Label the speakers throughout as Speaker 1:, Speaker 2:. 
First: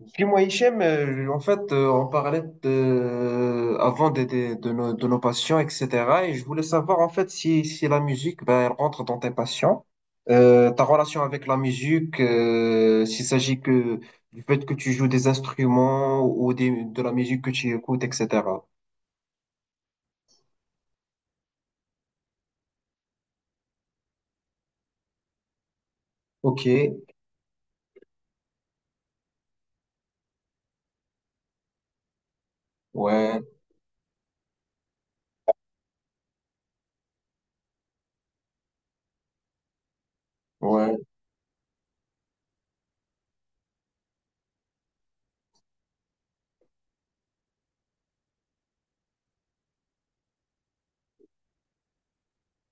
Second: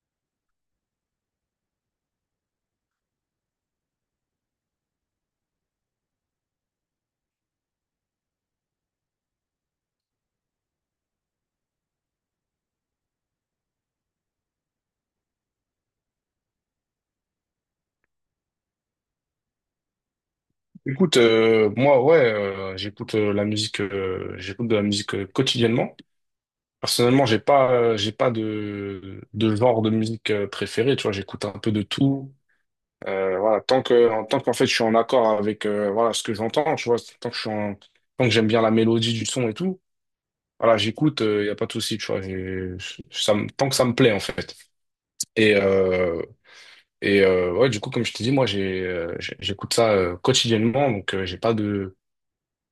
Speaker 1: Dis-moi, Hichem, en fait, on parlait de, avant de nos passions, etc. Et je voulais savoir, en fait, si la musique, ben, elle rentre dans tes passions. Ta relation avec la musique, s'il s'agit que du fait que tu joues des instruments ou de la musique que tu écoutes, etc.
Speaker 2: Écoute, moi, ouais, j'écoute la musique, j'écoute de la musique quotidiennement.
Speaker 1: Ok,
Speaker 2: Personnellement, j'ai pas de, de genre de musique préféré. Tu vois, j'écoute un peu de tout.
Speaker 1: ouais,
Speaker 2: Voilà, en tant qu'en fait, je suis en accord avec voilà ce que j'entends. Tu vois, tant que je suis en- tant que j'aime bien la mélodie du son et tout. Voilà,
Speaker 1: ouais,
Speaker 2: j'écoute. Il y a pas de souci. Tant que ça me plaît en fait. Et euh, ouais, du coup, comme je te dis moi, j'écoute ça quotidiennement. Donc, j'ai pas de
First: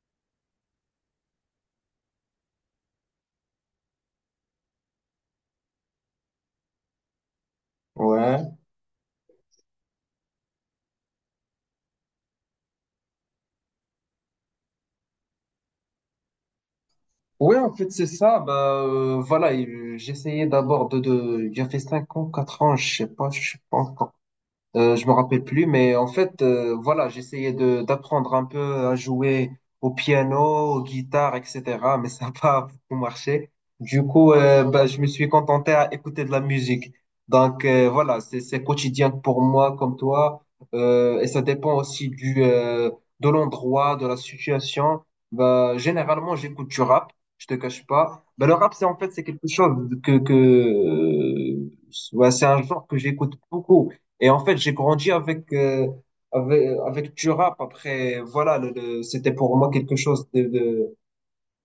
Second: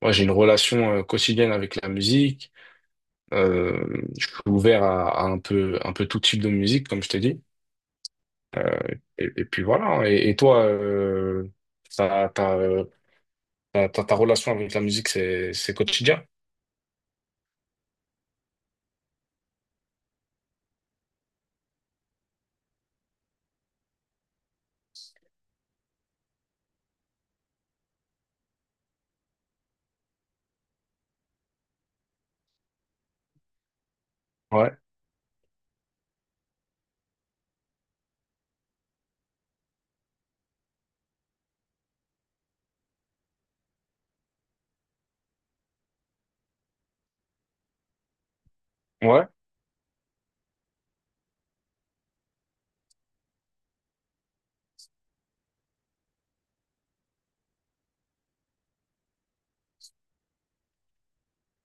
Speaker 2: Moi, j'ai une relation quotidienne avec la musique. Je suis ouvert à un peu tout type de musique, comme je t'ai dit.
Speaker 1: ouais.
Speaker 2: Euh, et puis voilà, hein. Et toi, ta, ta, euh, ta relation avec la musique, c'est quotidien?
Speaker 1: Ouais, en fait, c'est ça. Bah, voilà, et, j'essayais d'abord de, de. J'ai fait 5 ans, 4 ans, je sais pas, je sais pas. Je me rappelle plus, mais en fait, voilà, j'essayais de d'apprendre un peu à jouer au piano, aux guitares, etc. Mais ça n'a pas beaucoup marché. Du coup,
Speaker 2: Ouais.
Speaker 1: bah, je me suis contenté à écouter de la musique. Donc voilà, c'est quotidien pour moi comme toi. Et ça dépend aussi du de l'endroit, de la situation. Bah, généralement, j'écoute du rap. Je te cache pas. Bah, le rap, c'est en fait c'est
Speaker 2: Ouais.
Speaker 1: quelque chose que ouais, c'est un genre que j'écoute beaucoup et en fait, j'ai grandi avec du rap. Après, voilà, c'était pour moi quelque chose de, de,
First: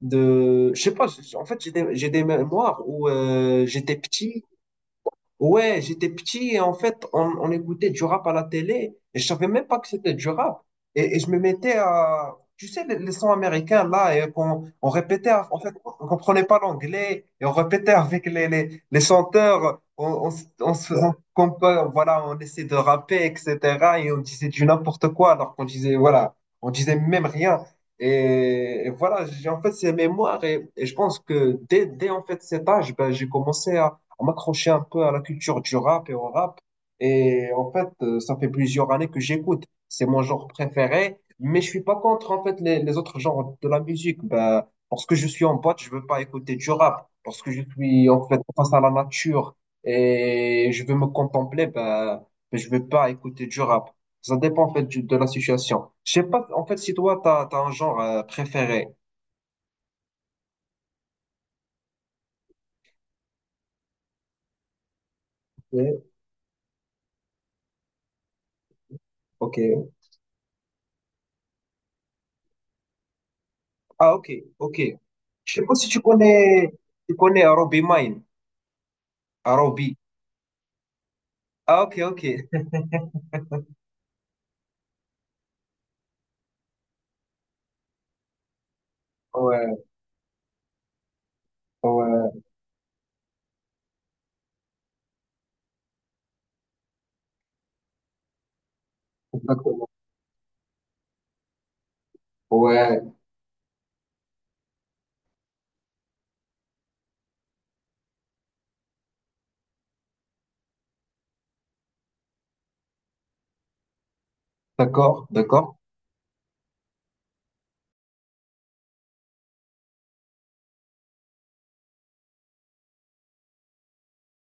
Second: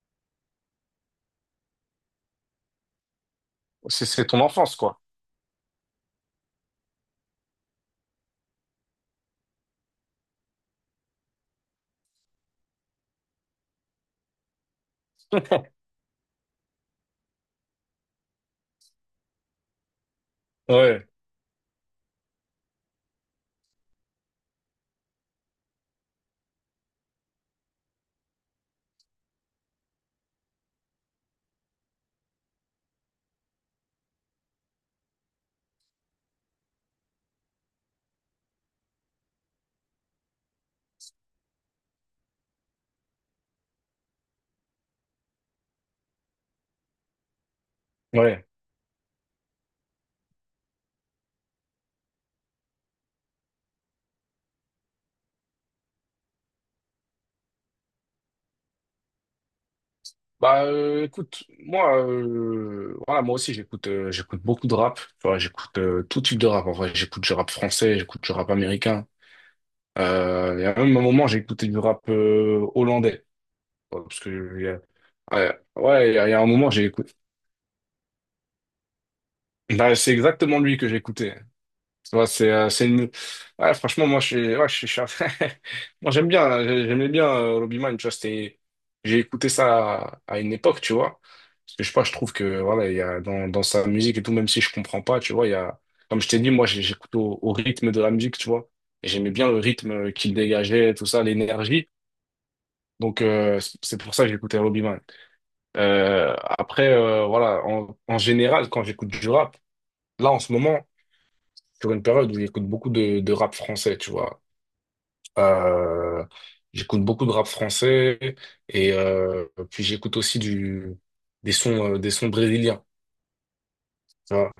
Speaker 1: de, je sais pas, en fait, j'ai des mémoires où j'étais
Speaker 2: C'est ton
Speaker 1: petit.
Speaker 2: enfance, quoi.
Speaker 1: Ouais, j'étais petit et en fait, on écoutait du rap à la télé et je savais même pas que c'était du rap. Et je me mettais à, tu sais, les sons américains là, et qu'on on répétait, en fait, on comprenait pas l'anglais et on répétait avec les chanteurs, on se faisait
Speaker 2: Ouais.
Speaker 1: comme quoi, voilà, on essayait de rapper, etc. Et on disait du n'importe quoi alors qu'on disait, voilà, on disait même rien. Et voilà, j'ai en fait ces mémoires et je pense que dès en fait cet âge, ben, j'ai commencé à m'accrocher un peu à la culture du rap et au rap. Et en fait, ça fait plusieurs années que j'écoute. C'est mon genre préféré, mais je suis pas contre en fait les autres genres de la musique. Bah, parce que je suis en boîte, je veux pas écouter du rap. Parce que je suis en fait
Speaker 2: Ouais.
Speaker 1: face à la nature et je veux me contempler, bah, je veux pas écouter du rap. Ça dépend en fait de la situation. Je sais pas en fait si toi t'as un genre préféré.
Speaker 2: Écoute, moi, voilà, moi aussi, j'écoute beaucoup de rap. Tu vois, j'écoute
Speaker 1: Ok.
Speaker 2: tout type de rap. En vrai, j'écoute du rap français, j'écoute du rap américain.
Speaker 1: Ok.
Speaker 2: Il y a même un moment, j'ai écouté du rap hollandais. Ouais,
Speaker 1: Ah,
Speaker 2: parce
Speaker 1: ok,
Speaker 2: que,
Speaker 1: ok.
Speaker 2: il
Speaker 1: Je
Speaker 2: ouais,
Speaker 1: sais pas si
Speaker 2: il y a un moment, j'ai écouté.
Speaker 1: tu connais Robbie Mine. Arobi.
Speaker 2: Bah, c'est exactement lui que j'ai écouté.
Speaker 1: Ah, ok,
Speaker 2: Tu
Speaker 1: ok.
Speaker 2: vois, c'est, euh, c'est une... ouais, franchement, moi, je suis, ouais, je suis- moi, j'aimais bien Robbie Mann, tu vois, j'ai écouté
Speaker 1: Ouais,
Speaker 2: ça à une époque, tu vois. Parce que je sais pas, je trouve
Speaker 1: ouais,
Speaker 2: que, voilà, il y a dans sa musique et tout, même si je comprends pas, tu vois, il y a, comme je t'ai dit, j'écoute au, au rythme de la musique, tu vois. Et j'aimais bien le
Speaker 1: exactement.
Speaker 2: rythme qu'il dégageait, tout ça, l'énergie.
Speaker 1: Ouais,
Speaker 2: Donc, c'est pour ça que j'écoutais Robbie Man. Voilà, en, en général, quand j'écoute du rap, là, en ce moment, sur une période où j'écoute beaucoup de rap français, tu vois.
Speaker 1: d'accord, d'accord.
Speaker 2: Euh, J'écoute beaucoup de rap français et puis j'écoute aussi des sons brésiliens. Tu vois.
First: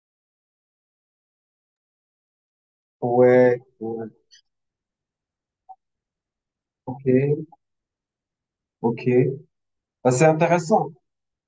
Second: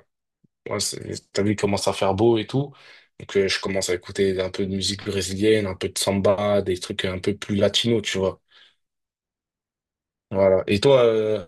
Speaker 2: Ouais, c'est- t'as vu, il commence à faire beau et tout. Donc, je
Speaker 1: Ouais,
Speaker 2: commence à
Speaker 1: ouais,
Speaker 2: écouter un peu de musique brésilienne, un peu de samba, des trucs
Speaker 1: ok,
Speaker 2: un peu plus latinos, tu vois.
Speaker 1: ok. Bah, c'est
Speaker 2: Voilà. Et
Speaker 1: intéressant.
Speaker 2: toi, euh,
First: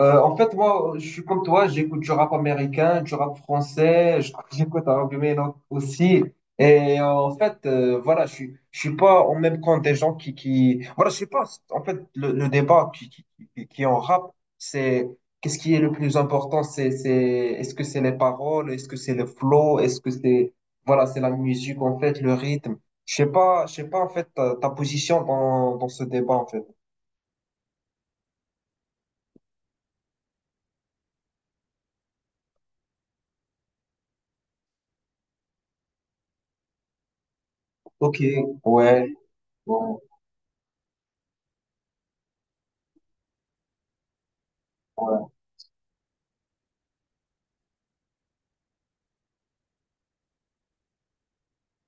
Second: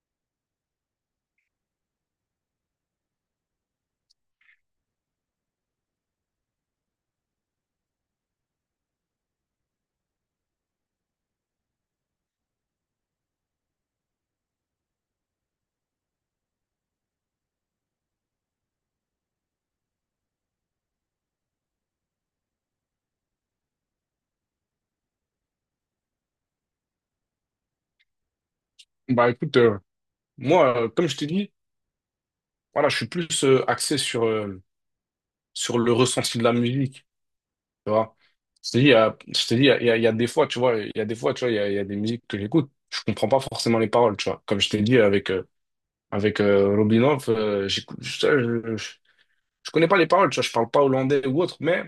Speaker 1: En fait, moi, je suis comme toi, j'écoute du rap américain, du rap français, j'écoute un peu mes langues aussi. Et en fait, voilà, je suis pas en même compte des gens qui, voilà, je sais pas. En fait, le débat qui est en rap, c'est qu'est-ce qui est le plus important? C'est, est-ce que c'est les paroles? Est-ce que c'est le flow? Est-ce que c'est, voilà, c'est la musique, en fait, le rythme? Je sais pas, en fait, ta position dans ce débat, en fait.
Speaker 2: bah écoute, comme je t'ai dit, voilà, je suis plus axé sur, sur le ressenti de la musique, tu vois.
Speaker 1: Ok, ouais,
Speaker 2: Je te dis, il y
Speaker 1: ouais,
Speaker 2: a des fois, tu vois, il y a des fois, tu vois, il y a des musiques que j'écoute, je comprends pas forcément les paroles, tu vois. Comme je t'ai dit
Speaker 1: ouais.
Speaker 2: avec Robinov, j'écoute, je connais pas les paroles, tu vois, je parle pas hollandais ou autre, mais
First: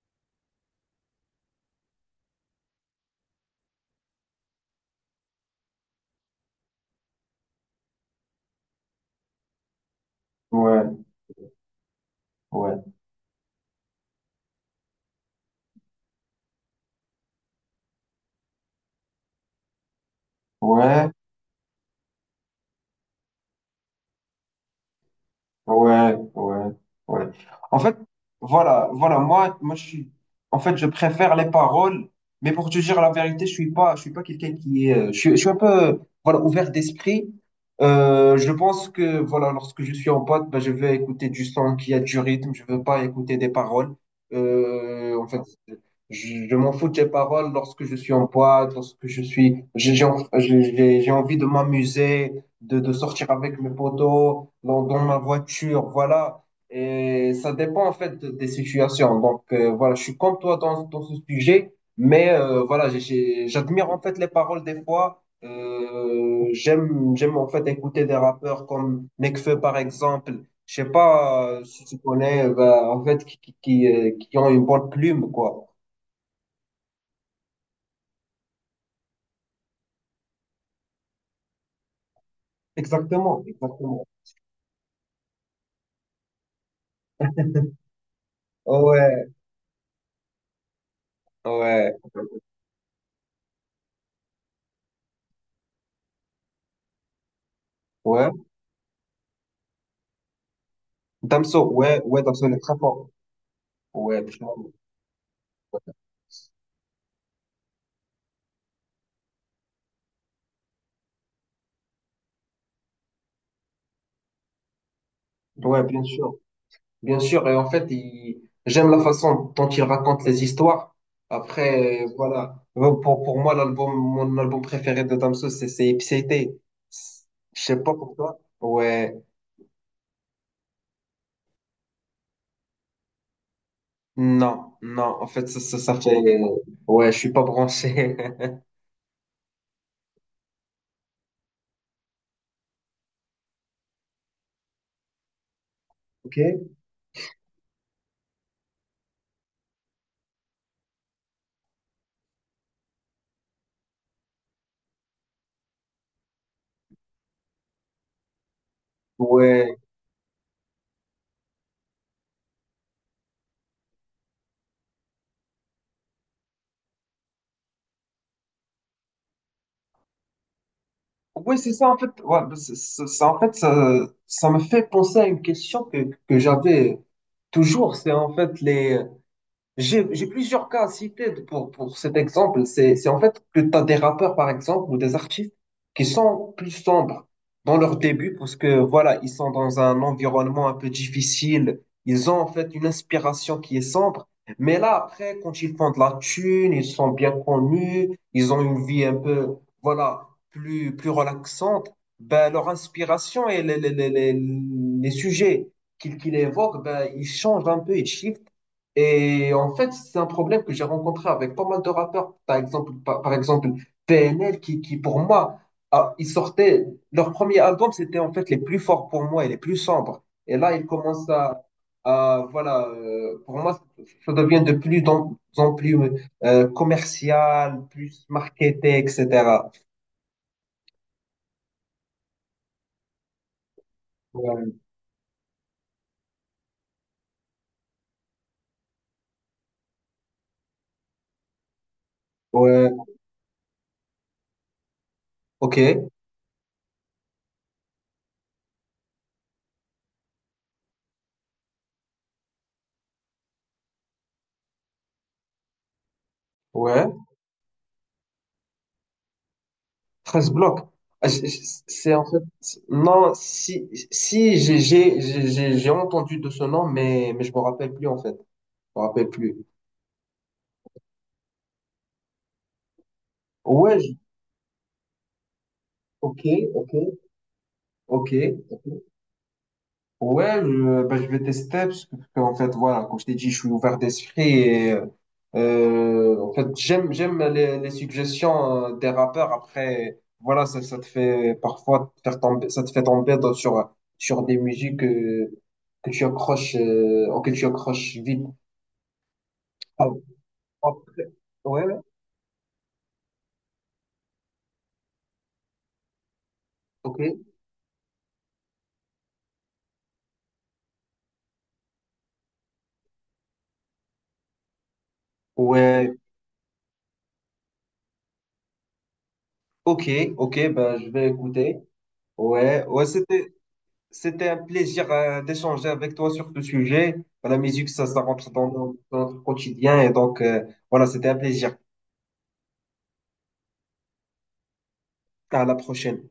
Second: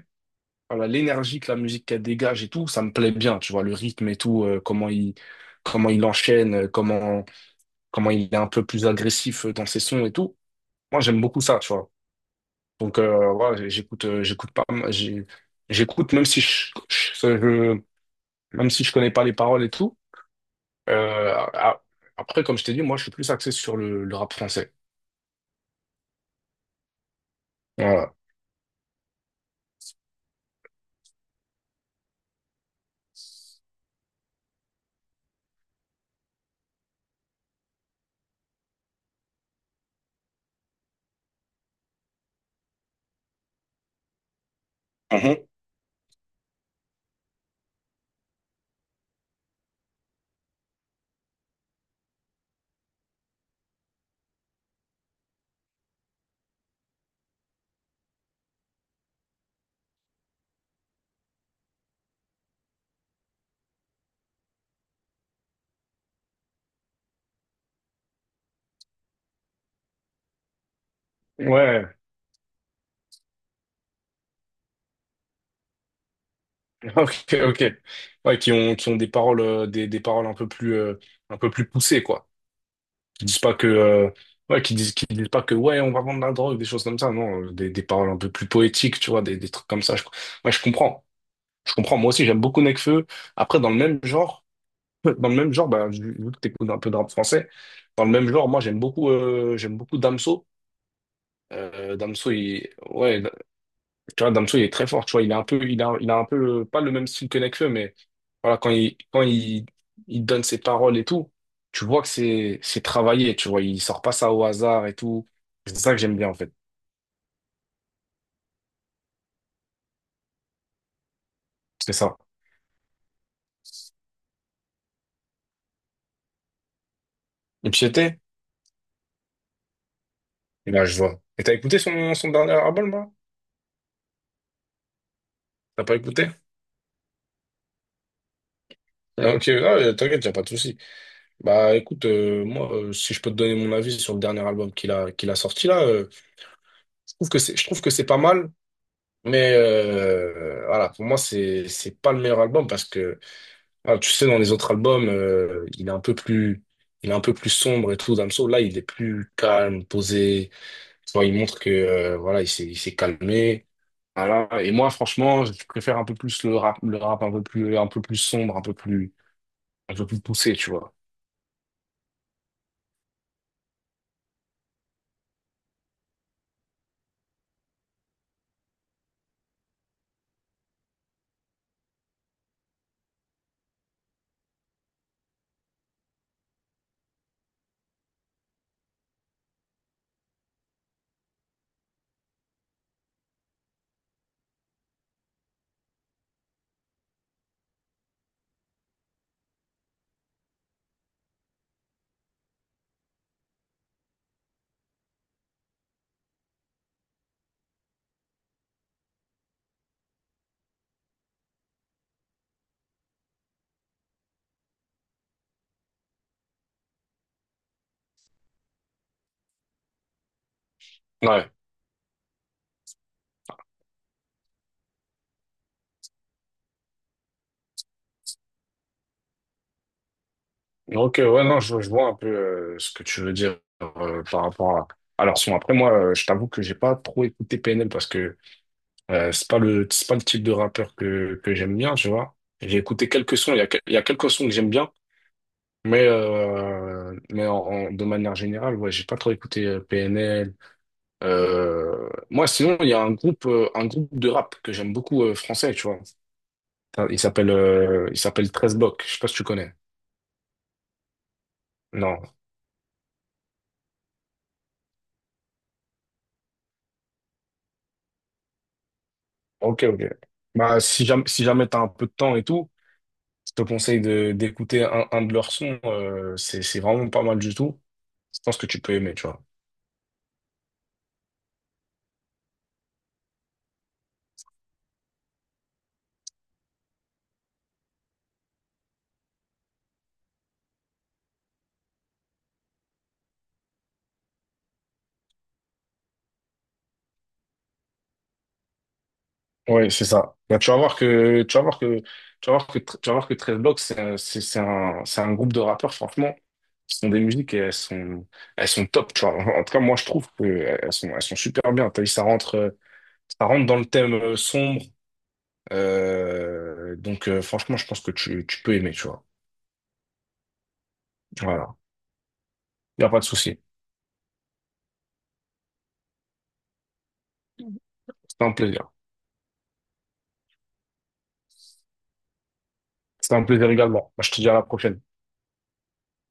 Speaker 2: voilà, l'énergie que la musique qu'elle dégage et tout, ça me plaît bien, tu vois, le rythme et tout, comment il enchaîne, comment il est un peu plus agressif dans ses sons et tout.
Speaker 1: Ouais.
Speaker 2: Moi, j'aime beaucoup ça, tu vois.
Speaker 1: Ouais,
Speaker 2: Donc voilà, j'écoute, j'écoute pas, j'ai- j'écoute même si je, je- même si je connais pas les paroles et tout.
Speaker 1: ouais,
Speaker 2: Euh, a- Comme je t'ai dit, moi, je suis plus axé sur le rap français.
Speaker 1: ouais, ouais, ouais. En fait,
Speaker 2: Voilà.
Speaker 1: voilà, voilà, moi, je suis, en fait, je préfère les paroles, mais pour te dire la vérité, je suis pas quelqu'un qui est, je suis un peu, voilà, ouvert d'esprit. Je pense que, voilà, lorsque je suis en pote, ben, je vais écouter du son qui a du rythme, je veux pas écouter des paroles. En fait,
Speaker 2: Mhm.
Speaker 1: je m'en fous des paroles lorsque je suis en pote, j'ai en- j'ai- j'ai envie de m'amuser. De sortir avec mes potos, dans ma voiture, voilà. Et ça dépend en fait des situations. Donc voilà, je suis comme toi dans ce sujet, mais voilà, j'admire en fait les paroles des fois. J'aime, j'aime en fait écouter des rappeurs comme Nekfeu par exemple. Je sais pas si
Speaker 2: Ouais.
Speaker 1: tu connais, bah, en fait, qui ont une bonne plume, quoi.
Speaker 2: Ok, ok. Ouais, qui ont des paroles, des paroles un peu plus poussées, quoi. Qui disent
Speaker 1: Exactement,
Speaker 2: pas que,
Speaker 1: exactement.
Speaker 2: euh, qui disent pas que, ouais, on va vendre de la drogue, des choses comme ça. Non, des paroles un peu plus poétiques, tu vois,
Speaker 1: Ouais,
Speaker 2: des trucs comme ça. Ouais, je comprends. Je
Speaker 1: ouais,
Speaker 2: comprends. Moi aussi, j'aime beaucoup Nekfeu. Après, dans le même genre. Dans le même genre, bah, vu vu que t'écoutes un peu de rap français, dans le même
Speaker 1: ouais.
Speaker 2: genre, j'aime beaucoup Damso.
Speaker 1: Damso,
Speaker 2: Euh,
Speaker 1: ouais, ouais,
Speaker 2: Damso,
Speaker 1: Damso, il est
Speaker 2: il,
Speaker 1: très fort.
Speaker 2: ouais, Tu
Speaker 1: Ouais,
Speaker 2: vois,
Speaker 1: très fort.
Speaker 2: Damso, il est très fort. Tu vois, il a un peu, pas le même style que Nekfeu, mais voilà, quand il donne ses paroles et tout, tu vois c'est travaillé. Tu vois, il sort pas ça au hasard et tout. C'est
Speaker 1: Ouais,
Speaker 2: ça que
Speaker 1: bien
Speaker 2: j'aime bien
Speaker 1: sûr,
Speaker 2: en fait.
Speaker 1: bien sûr. Et en fait, j'aime la façon dont il raconte les histoires.
Speaker 2: C'est
Speaker 1: Après,
Speaker 2: ça.
Speaker 1: voilà. Bon, pour moi, mon album préféré de Damso, c'est Ipséité. Je
Speaker 2: Et
Speaker 1: sais
Speaker 2: puis
Speaker 1: pas
Speaker 2: j'étais,
Speaker 1: pourquoi. Ouais,
Speaker 2: et là je vois. Et t'as écouté son, son dernier album là?
Speaker 1: non, non. En fait,
Speaker 2: T'as pas
Speaker 1: ça fait.
Speaker 2: écouté?
Speaker 1: Ouais, je suis pas branché.
Speaker 2: Ah, ok, ah, t'inquiète, y a pas de souci. Bah écoute, si je peux te donner mon avis sur le dernier album qu'il a sorti là,
Speaker 1: Ok.
Speaker 2: je trouve que c'est pas mal, mais voilà, pour moi, c'est pas le meilleur album parce que, ah, tu sais, dans les autres albums, il est un peu plus sombre et tout. Damso, là, il est plus
Speaker 1: Ouais.
Speaker 2: calme, posé. Tu vois, il montre que, voilà, il s'est calmé. Voilà. Et moi, franchement, je préfère un peu plus le rap, un peu plus sombre, un peu plus poussé, tu vois.
Speaker 1: Ouais, c'est ça en fait. Ouais, ça, en fait, ça me fait penser à une question que j'avais toujours. C'est en fait les. J'ai plusieurs cas à citer pour cet exemple. C'est en fait que tu as des rappeurs, par exemple, ou des artistes qui sont plus sombres dans leur début parce que, voilà, ils sont dans un environnement un peu difficile. Ils ont en fait une inspiration qui est sombre. Mais là, après, quand ils font de la thune, ils sont bien connus, ils ont une vie un peu, voilà, plus relaxante, ben, leur inspiration et les sujets qu'ils évoquent, ben, ils changent un peu, ils shiftent. Et en fait, c'est un problème que j'ai rencontré avec pas mal de rappeurs. Par exemple PNL, qui pour moi, ah, ils sortaient, leur premier album, c'était en fait les plus forts pour moi et les plus sombres. Et là, ils commencent
Speaker 2: Ouais.
Speaker 1: à, voilà, pour moi, ça devient de plus en plus commercial, plus marketé, etc.
Speaker 2: Ok, ouais, non, je vois un peu ce que tu veux dire par
Speaker 1: Ouais,
Speaker 2: rapport à. Je t'avoue que j'ai pas trop écouté PNL parce que c'est pas le type de rappeur que j'aime bien, tu vois. J'ai
Speaker 1: ouais,
Speaker 2: écouté quelques sons, il y a quelques sons que j'aime bien, mais,
Speaker 1: ok,
Speaker 2: de manière générale, ouais, j'ai pas trop écouté PNL. Moi, sinon, il y a un groupe de rap que j'aime beaucoup français, tu vois.
Speaker 1: ouais.
Speaker 2: Il s'appelle 13 Blocs, je sais pas si tu connais.
Speaker 1: 13 blocs. Ah, c'est en
Speaker 2: Non.
Speaker 1: fait, non, si j'ai entendu de ce nom, mais, je me rappelle plus en fait. Je me rappelle plus.
Speaker 2: Ok, ok. Bah, si jamais t'as un peu de temps et tout, je te
Speaker 1: Ouais,
Speaker 2: conseille d'écouter un de leurs sons.
Speaker 1: ok,
Speaker 2: C'est
Speaker 1: ok,
Speaker 2: vraiment pas mal du tout.
Speaker 1: ok.
Speaker 2: Je pense que tu peux aimer, tu vois.
Speaker 1: Ouais, bah, je vais tester parce que, en fait, voilà, comme je t'ai dit, je suis ouvert d'esprit et en fait, j'aime les suggestions des rappeurs. Après, voilà, ça te fait parfois te faire tomber, ça te fait tomber sur des musiques que tu accroches, auxquelles tu accroches vite.
Speaker 2: Ouais, c'est
Speaker 1: Ah,
Speaker 2: ça. Bah, tu vas voir
Speaker 1: après-
Speaker 2: que, tu vas voir
Speaker 1: ouais,
Speaker 2: que, tu vas voir que, tu vas voir que 13 Blocks, c'est un groupe de rappeurs, franchement, qui sont
Speaker 1: ok,
Speaker 2: des musiques et elles sont top, tu vois. En tout cas, moi, je trouve que elles sont super bien. T'as vu, ça rentre dans le thème sombre.
Speaker 1: ouais,
Speaker 2: Franchement, je pense que tu peux aimer, tu vois.
Speaker 1: ok, ok, bah, je vais
Speaker 2: Voilà.
Speaker 1: écouter. Ouais,
Speaker 2: Y
Speaker 1: ouais,
Speaker 2: a pas de souci.
Speaker 1: c'était un plaisir d'échanger avec toi sur ce sujet. La musique, ça
Speaker 2: C'était
Speaker 1: rentre
Speaker 2: un plaisir.
Speaker 1: dans notre quotidien et donc, voilà, c'était un plaisir.
Speaker 2: C'était un plaisir également. Bah, je te dis à la prochaine.
Speaker 1: À la prochaine.